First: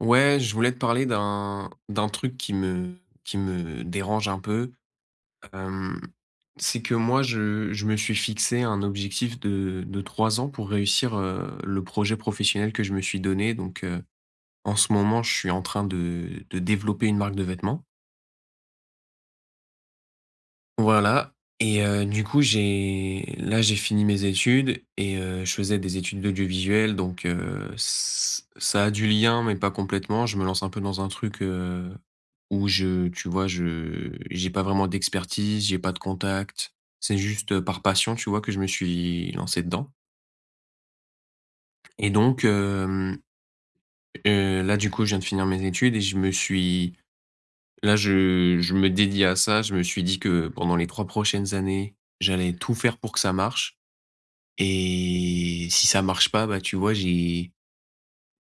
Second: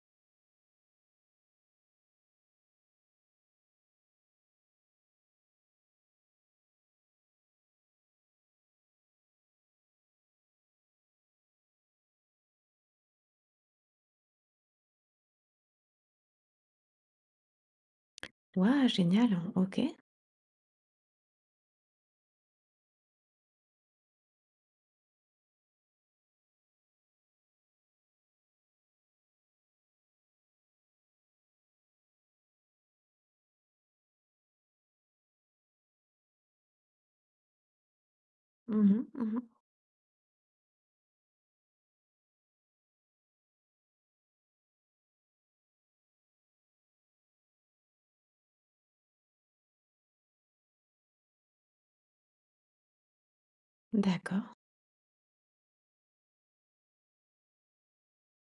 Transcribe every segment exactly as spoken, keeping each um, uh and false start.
Ouais, je voulais te parler d'un d'un truc qui me qui me dérange un peu. Hem, c'est que moi, je je me suis fixé un objectif de de trois ans pour réussir, heu, le projet professionnel que je me suis donné. Donc, heu, en ce moment, je suis en train de de développer une marque de vêtements. Waouh, génial, hein, OK. Voilà. Et heu, du coup, j'ai là, j'ai fini mes études et heu, je faisais des études d'audiovisuel, donc heu, ç ça a du lien mais pas complètement. Je me lance un peu dans un truc, heu, où je tu vois, je j'ai pas vraiment d'expertise, j'ai pas de contact. C'est juste, heu, par passion, tu vois, que je me Mmh mh, suis mmh. lancé dedans. Et donc hem, heu, là, du coup, je viens de finir mes études et je me suis là, je je me dédie à ça. Je me suis dit que pendant les trois prochaines années, j'allais tout faire pour que ça marche. D'accord. Et si ça marche pas, bah, tu vois, j'ai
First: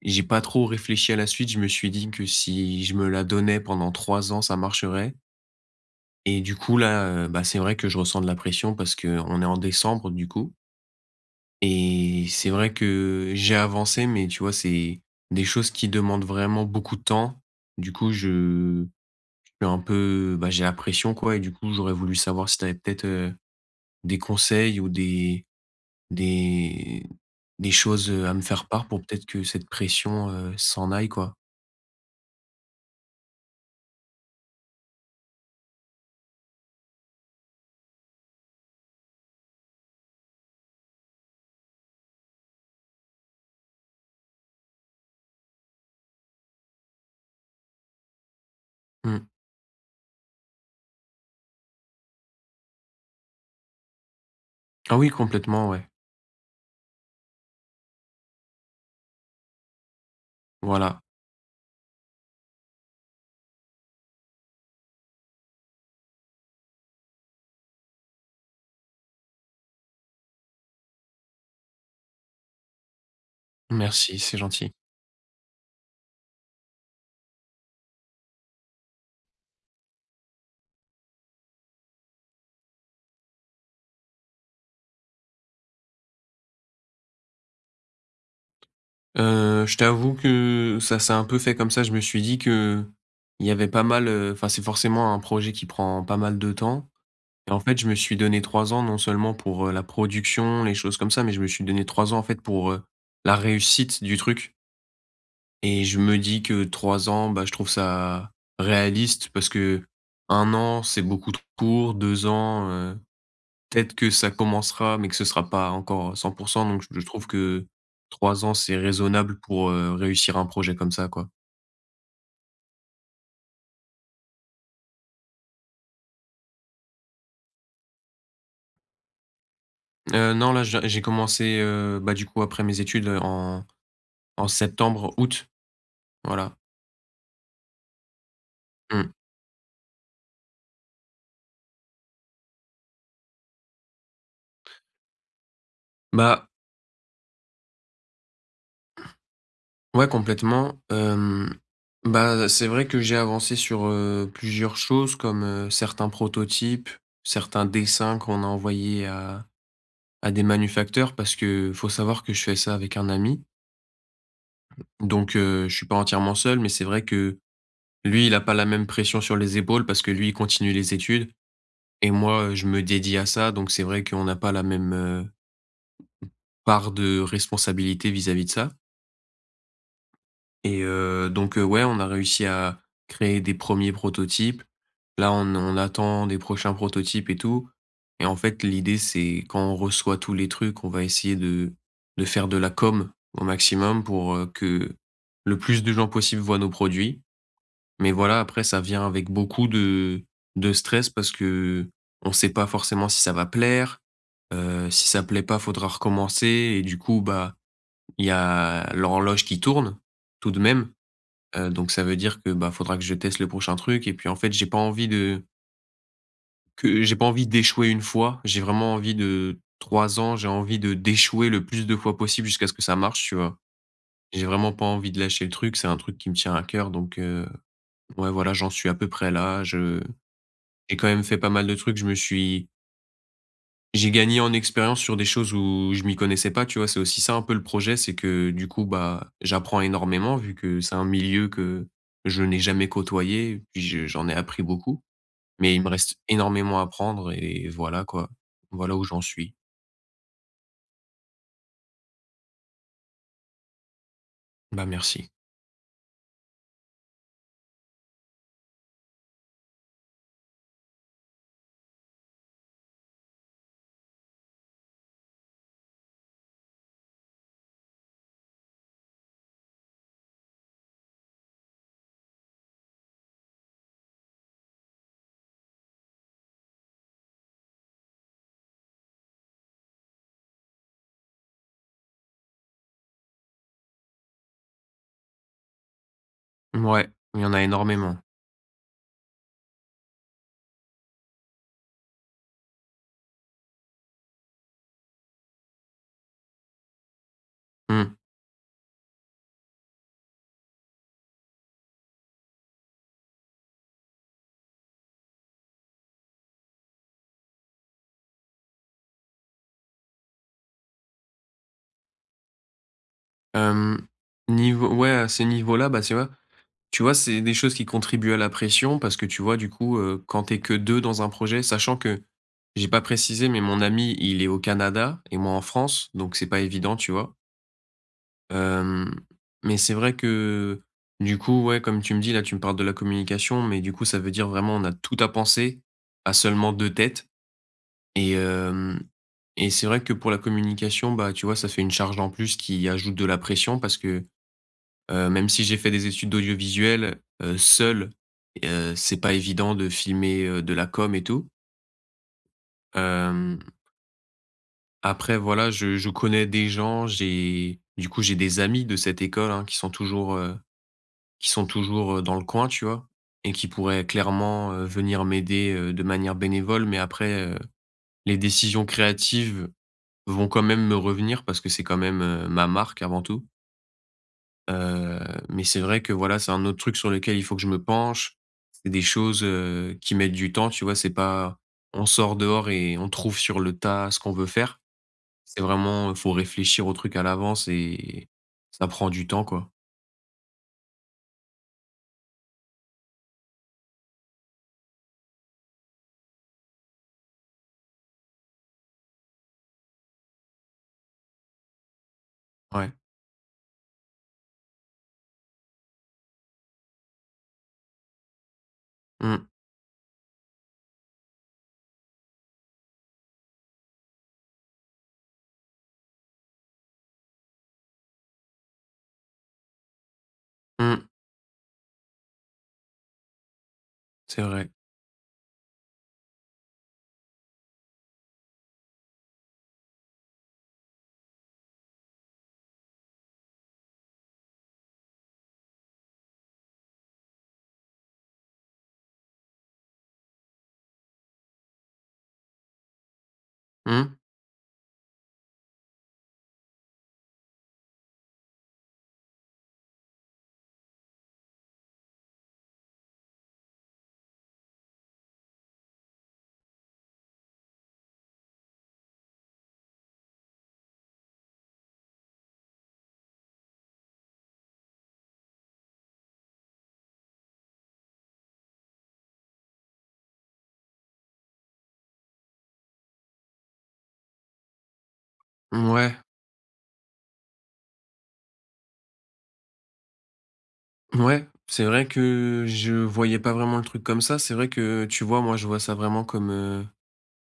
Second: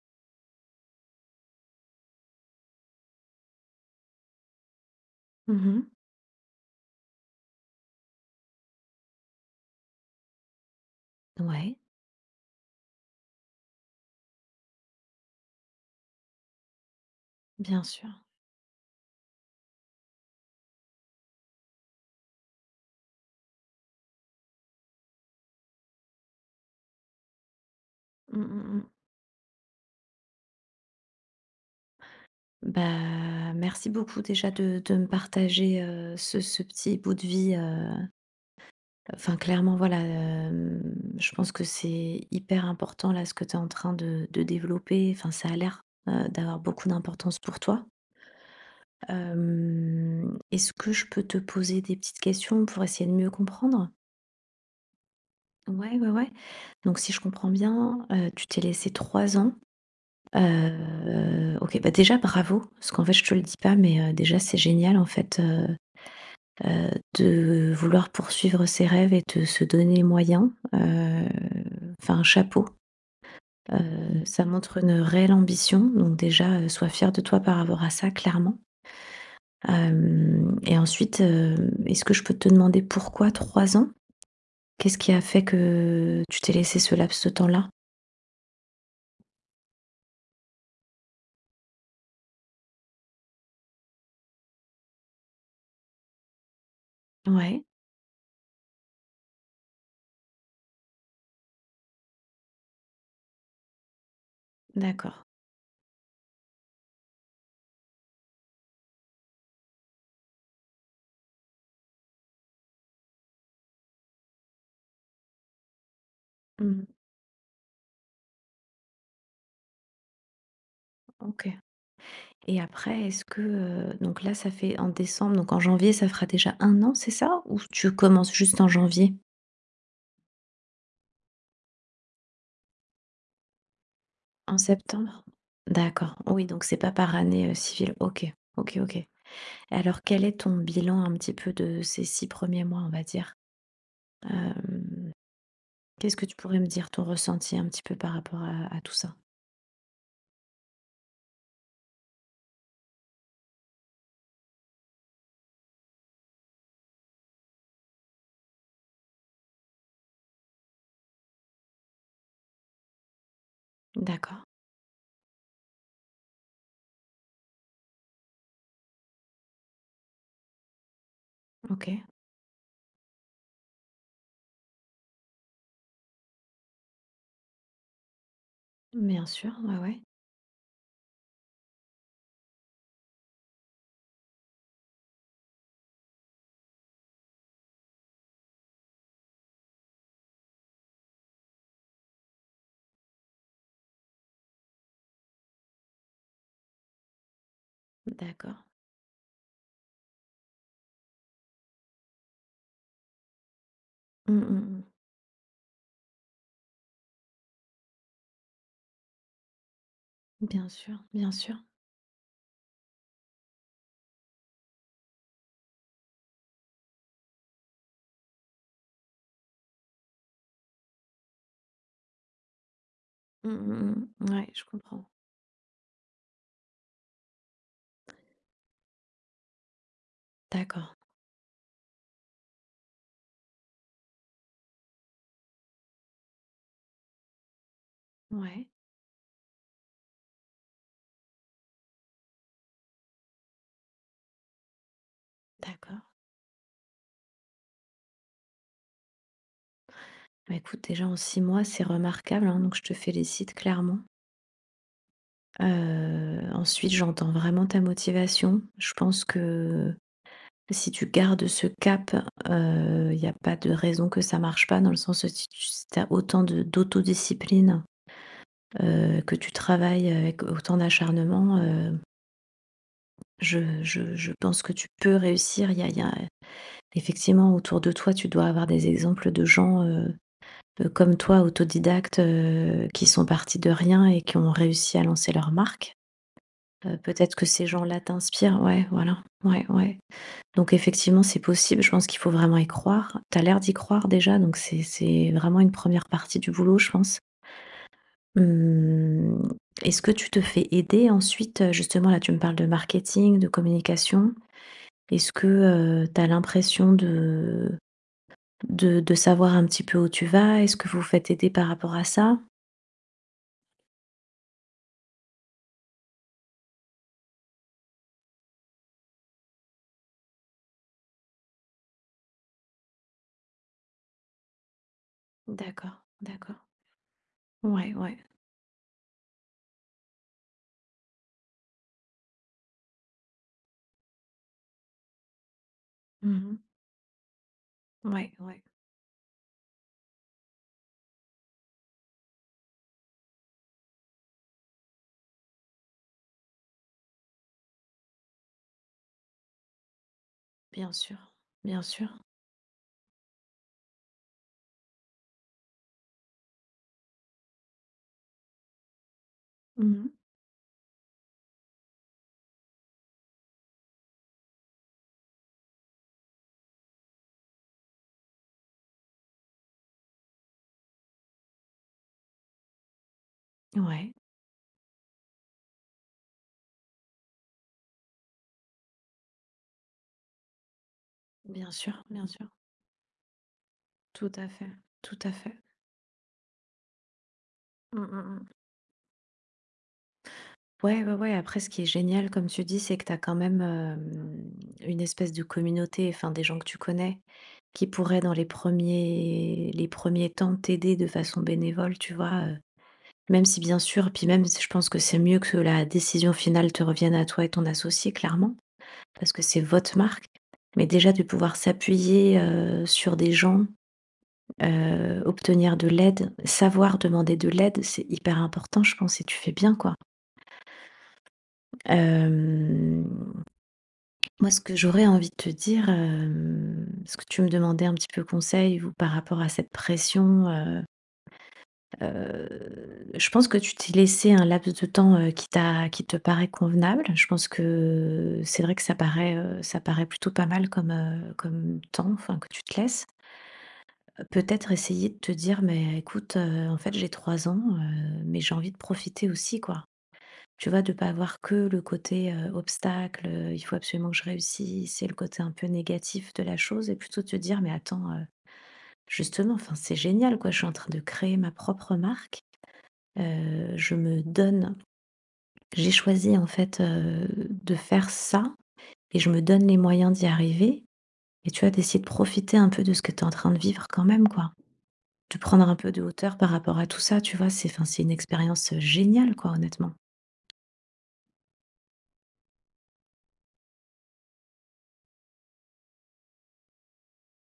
j'ai pas trop réfléchi à la suite. Je me suis dit que si je me la donnais pendant trois ans, ça marcherait. Mmh. Et du coup, là, heu, bah, c'est vrai que je ressens de la pression parce que on est en décembre, du coup. Ouais, Et c'est vrai que j'ai avancé, mais tu vois, c'est des choses qui demandent vraiment beaucoup de temps. bien Du sûr. coup, je je suis un peu, bah, j'ai la pression, quoi. Et du coup, j'aurais voulu savoir si tu avais peut-être, heu, des conseils ou des Des des choses, heu, à me Mmh mh, faire mmh. part pour peut-être que cette pression, heu, s'en aille quoi. Bah, merci beaucoup déjà de de me partager, heu, ce ce petit bout de vie, heu, enfin clairement voilà, hem, je pense que c'est hyper important là ce que tu es en train de de développer, enfin ça a l'air, heu, d'avoir beaucoup d'importance pour toi. Mmh. Hem, est-ce que je peux te poser des petites questions pour essayer de mieux comprendre? Ah oui, complètement, ouais. Ouais, ouais, ouais. Donc si je comprends bien, heu, tu t'es laissé trois ans, Voilà. heu, OK, bah, déjà bravo, parce qu'en fait je te le dis pas, mais, heu, déjà c'est génial en fait, heu heu, de vouloir poursuivre ses rêves et de se donner les moyens, heu, enfin chapeau, Merci, heu, c'est ça gentil. montre une réelle ambition, donc déjà, heu, sois fier de toi par rapport à ça clairement. Hem et ensuite, hem, est-ce que je peux te demander pourquoi trois ans? Qu'est-ce qui a fait que tu t'es laissé ce laps de temps-là? Heu, je t'avoue que ça s'est un peu fait comme ça. Je me suis dit que il y avait pas mal, heu, enfin c'est forcément un projet qui prend pas mal de temps. Et en Ouais. fait je me suis donné trois ans non seulement pour, heu, la production, les choses comme ça, mais je me suis donné trois ans en fait pour, heu, la réussite du truc. D'accord. Et je me dis que trois ans, bah, je trouve ça réaliste parce que un an, c'est beaucoup trop court, deux ans, heu, peut-être que ça commencera, mais que ce sera pas encore cent pour cent, donc Mmh. je je trouve que trois ans, c'est raisonnable pour, heu, réussir un projet comme ça, quoi. OK. Et après, est-ce que, heu, donc là, ça fait en décembre, donc en janvier, ça fera déjà un an, c'est ça? Ou tu commences juste en janvier? Heu, non, là, j'ai j'ai commencé, heu, bah, du coup, après mes études, heu, en en En septembre? septembre-août, D'accord. Oui, voilà. donc c'est pas par année, heu, civile. OK. OK, OK. Et Mmh. alors quel est ton bilan un petit peu de ces six premiers mois, on va dire? Hem, qu'est-ce que tu Bah, pourrais me dire, ton ressenti un petit peu par rapport à à tout ça? ouais, complètement. Hem, bah, c'est vrai que j'ai avancé sur, heu, plusieurs choses comme, heu, certains prototypes, certains dessins qu'on a envoyés à à des manufacteurs parce que faut savoir que je fais ça avec un ami. D'accord. Donc, heu, je suis pas entièrement seul, mais c'est vrai que lui, il a pas la même pression sur les épaules parce que lui, il continue les études. OK. Et moi, heu, je me dédie à ça. Donc c'est vrai qu'on n'a pas la même, heu, part de responsabilité vis-à-vis de ça. Bien sûr, ouais, ouais. Et heu, donc heu, ouais, on a réussi à créer des premiers prototypes. Là, on on attend des prochains prototypes et tout. Et en fait, l'idée, c'est quand on reçoit tous les trucs, on va essayer de de faire de la com au maximum pour, heu, que le plus de gens possible voient nos produits. Mais voilà, D'accord. après ça vient avec beaucoup de de stress parce que qu'on sait pas forcément si ça va plaire, Mmh, mmh heu, si ça plaît pas, faudra recommencer et du coup, bah, il y a l'horloge qui tourne mh. tout de Bien même. sûr, bien sûr. Heu, donc ça veut dire que, bah, faudra que je teste le prochain truc et puis, en fait, j'ai pas envie de que j'ai pas envie d'échouer une fois. J'ai vraiment envie de trois ans, j'ai envie de d'échouer le plus de fois possible jusqu'à ce que ça marche, tu Mmh, vois? mmh mh. J'ai Ouais, je vraiment pas comprends. envie de lâcher le truc, c'est un truc qui me tient à cœur, donc heu, ouais, voilà, j'en suis à peu près là. Je D'accord, J'ai quand même fait pas mal de trucs, je me suis j'ai gagné en expérience sur des choses où je m'y connaissais pas, tu vois? C'est aussi ça un peu le projet, c'est que du ouais, coup, bah, j'apprends énormément vu que c'est un milieu que je n'ai jamais côtoyé, puis je j'en ai appris beaucoup, mais il me d'accord. reste énormément à apprendre et voilà quoi. Voilà où j'en suis. Bah, écoute, déjà en six mois, c'est remarquable, hein, donc je te félicite clairement. Bah, merci. Heu, ensuite, j'entends vraiment ta motivation. Je pense que si tu gardes ce cap, il n'y a pas de raison que ça marche pas dans le sens où si tu as autant de d'autodiscipline, heu, que tu travailles avec autant d'acharnement, heu, je je je pense que tu peux réussir. Il y a il y a effectivement autour de toi, tu dois avoir des exemples de gens, euh, heu, comme toi, autodidactes, heu, qui sont partis de rien et qui ont réussi à lancer leur marque. Heu, Ouais, peut-être il y que en a ces gens-là énormément. t'inspirent. Ouais, voilà. Ouais, ouais. Donc effectivement, c'est possible. Je pense qu'il faut vraiment y croire. T'as l'air d'y croire déjà, donc c'est c'est vraiment une première partie du boulot, je pense. Mmh. Mmh, est-ce que tu te fais aider ensuite, heu, justement, là, tu me parles de marketing, de communication. Est-ce que, heu, tu as l'impression de de de savoir un petit peu où tu vas? Est-ce que vous vous faites aider par rapport à ça? Hem, Niveau ouais, à ces niveaux-là, bah, c'est vois? Tu vois, c'est des choses qui contribuent à la pression parce que tu vois, du coup, heu, quand t'es que deux dans un projet, sachant que j'ai pas précisé, mais mon ami, il est au Canada et moi en D'accord, France, donc c'est pas d'accord. évident, tu vois? Ouais, ouais. Hem, mais c'est vrai que, du coup, ouais, comme tu me dis, là, tu me parles de la communication, mais du coup, ça veut dire vraiment on a tout à penser à Mhm. seulement deux têtes. et Ouais, ouais. hem et c'est vrai que pour la communication, bah, tu vois, ça fait une charge en plus qui ajoute de la pression parce que Heu, même si j'ai fait des études d'audiovisuel, heu, seul, heu, c'est pas évident de filmer, heu, de la Bien com et sûr, tout. bien sûr. Hem, Après voilà, je je connais des gens, j'ai du coup, j'ai des amis de cette école, hein, qui sont Mhm. toujours, heu, qui sont toujours, heu, dans le coin, tu vois? Et qui pourraient clairement, heu, venir m'aider, heu, de manière bénévole. Mais après, heu, les décisions créatives vont quand même me revenir parce que c'est quand même, heu, ma marque avant tout. Ouais, Heu, mais c'est vrai que voilà, c'est un autre truc sur lequel il faut que je me penche. C'est des choses, heu, qui mettent du temps, tu vois? C'est pas bien sûr, on bien sort sûr. dehors et on trouve sur le tas ce qu'on Tout veut à fait, faire. tout à fait. C'est vraiment, heu, faut réfléchir au truc à l'avance Mmh mh et mh. ça prend du temps, quoi. Ouais, ouais, ouais, après ce qui est génial, comme tu dis, c'est que tu as quand même, hem, une espèce de communauté, enfin des gens que tu connais, qui pourraient dans les premiers les premiers temps t'aider de façon bénévole, tu vois? Heu, Ouais. même si bien sûr puis même, je pense que c'est mieux que la décision finale te revienne à toi et ton associé, clairement. Parce que Mmh. c'est votre marque. Mais déjà de pouvoir s'appuyer, heu, sur des gens, heu, obtenir de l'aide, savoir demander de l'aide, c'est hyper important, je pense et tu fais bien, quoi. Mmh. Hem, C'est moi, ce vrai. que j'aurais envie de te dire, hem, parce que tu me demandais un petit peu conseil ou par rapport à cette pression, heu heu, je pense que tu t'es laissé un laps de temps, heu, qui t'a qui te paraît convenable. Je pense que c'est vrai que ça paraît, heu, ça paraît plutôt pas mal comme, heu, comme temps, enfin, que tu te laisses. Mmh. Peut-être essayer de te dire: «Mais écoute, heu, en fait, j'ai trois ans, heu, mais j'ai envie de profiter aussi, quoi». Tu vois? De pas avoir que le côté, heu, obstacle, heu, il faut absolument que je réussisse. C'est le côté un peu négatif de la chose et plutôt de te dire: «Mais attends, heu, justement, enfin, c'est génial, quoi, je suis en train de créer ma propre marque, heu, je me donne j'ai choisi, en fait, heu, de faire ça et je me donne les moyens d'y arriver» et tu vois, d'essayer de profiter un peu de ce que tu es en train de vivre quand même, quoi. De prendre un peu de Ouais. hauteur par rapport à tout ça, tu vois? C'est fin c'est une expérience, heu, géniale quoi, honnêtement. Mouais. C'est vrai que je voyais pas vraiment le truc comme ça. C'est vrai que, tu vois, moi, je vois ça vraiment comme, heu,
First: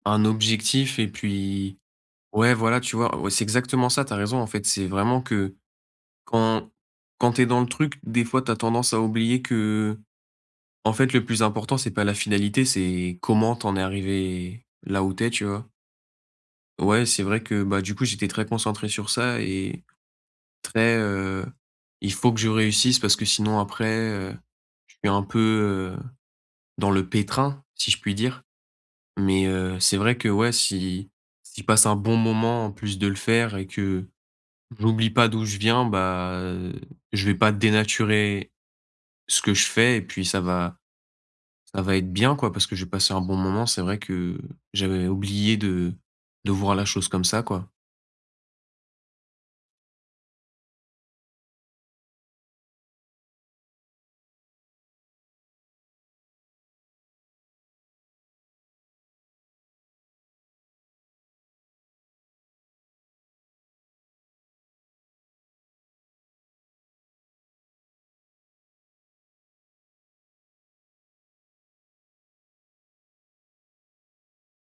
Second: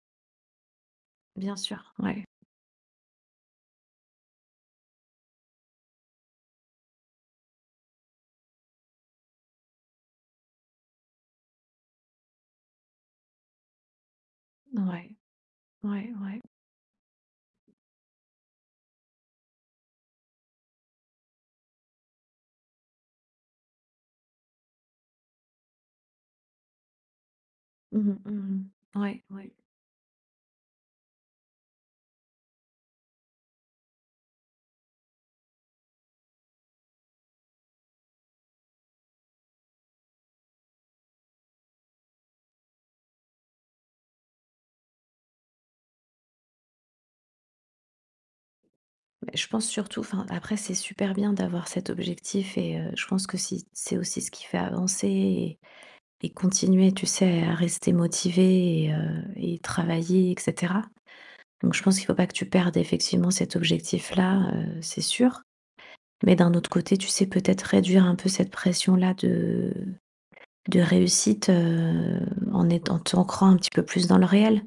un objectif et Bien puis sûr, ouais, ouais, voilà, tu vois? Ouais, c'est exactement ça, t'as raison, en fait. C'est vraiment que Quand quand t'es dans le truc, des fois, t'as tendance à oublier que en fait, le plus important, c'est pas la finalité, c'est comment t'en es arrivé là où ouais, t'es, tu vois? ouais, ouais. Ouais, c'est vrai que, bah, du coup, j'étais très concentré sur ça et très, heu, il faut que je réussisse parce que sinon après, heu, je suis un peu, heu, dans le pétrin, si je Mmh puis mh, dire. mmh. Ouais, Mais, ouais. heu, c'est vrai que, ouais, si si je passe un bon moment en plus de le faire et que j'oublie pas d'où je viens, bah, heu, je vais pas dénaturer ce que je fais et puis ça va ça va être bien quoi parce que j'ai passé un bon moment. C'est vrai que j'avais oublié de de voir la chose comme ça quoi. Beh, je pense surtout enfin, après c'est super bien d'avoir cet objectif et heu, je pense que si c'est aussi ce qui fait avancer et et continuer, tu sais, à rester motivé et heu et travailler et cetera. Donc je pense qu'il ne faut pas que tu perdes effectivement cet objectif-là, heu, c'est sûr. Mais d'un autre côté, tu sais, peut-être réduire un peu cette pression-là de de réussite, heu, en étant en t'ancrant un petit peu plus dans le réel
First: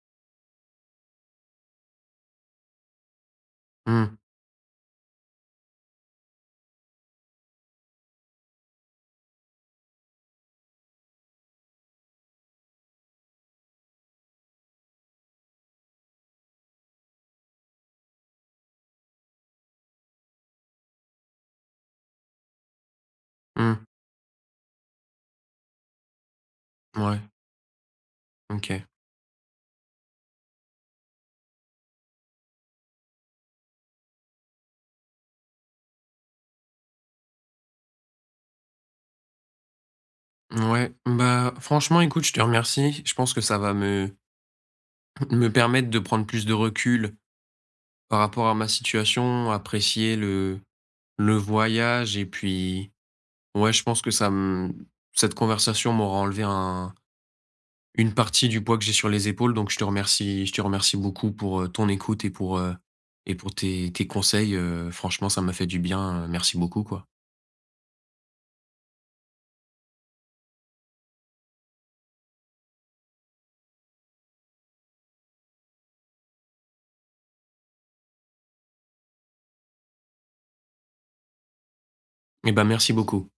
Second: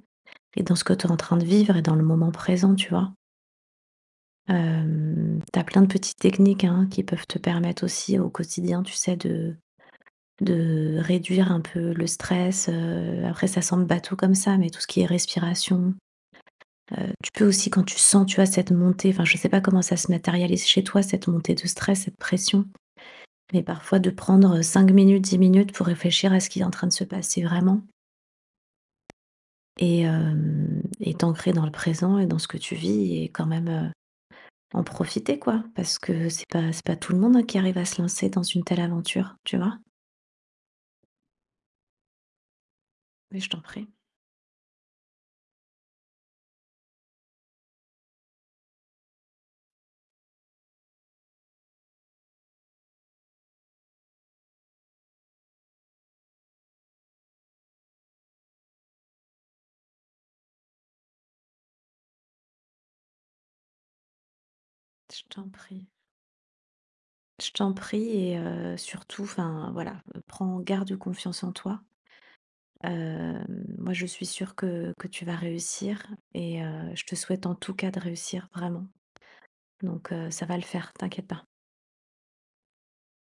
et dans ce que tu es en train de vivre et dans le moment présent, tu vois? Mmh, Hem, tu as plein de petites techniques, hein, qui peuvent te permettre aussi au quotidien, tu sais, de de réduire un peu le stress, heu, après ça semble bateau comme ça, mais tout ce qui est respiration, heu, tu peux aussi quand tu sens, tu vois, cette montée, enfin, je sais pas comment ça se matérialise chez toi, cette montée de stress, cette pression, mais mmh, parfois de prendre, cinq minutes, dix minutes pour réfléchir à ce qui est en train de se ouais, passer vraiment. OK. Et hem et t'ancrer dans le présent et dans ce que tu vis et quand même, heu, en profiter quoi. Parce que c'est pas c'est pas tout le monde, hein, qui arrive à se lancer dans une telle aventure, tu vois? Ouais, bah, franchement, écoute, je te remercie. Je pense que Mais je ça t'en va prie, me me permettre de prendre plus de recul par rapport à ma situation, apprécier le le voyage et puis ouais, je pense que ça me cette conversation m'aura enlevé un Une partie du poids que j'ai sur les épaules, donc je te remercie je te remercie beaucoup pour, heu, ton écoute et pour, heu et pour tes tes conseils, heu, je franchement ça t'en m'a fait du prie, bien, heu, merci beaucoup, quoi. je t'en prie et heu, surtout, enfin, voilà, heu, prends garde, confiance en toi. Hem, moi je suis sûre que que tu vas réussir et heu, je te souhaite en tout cas de réussir, vraiment. Donc heu, ça va le faire, t'inquiète pas. Eh ben, merci beaucoup.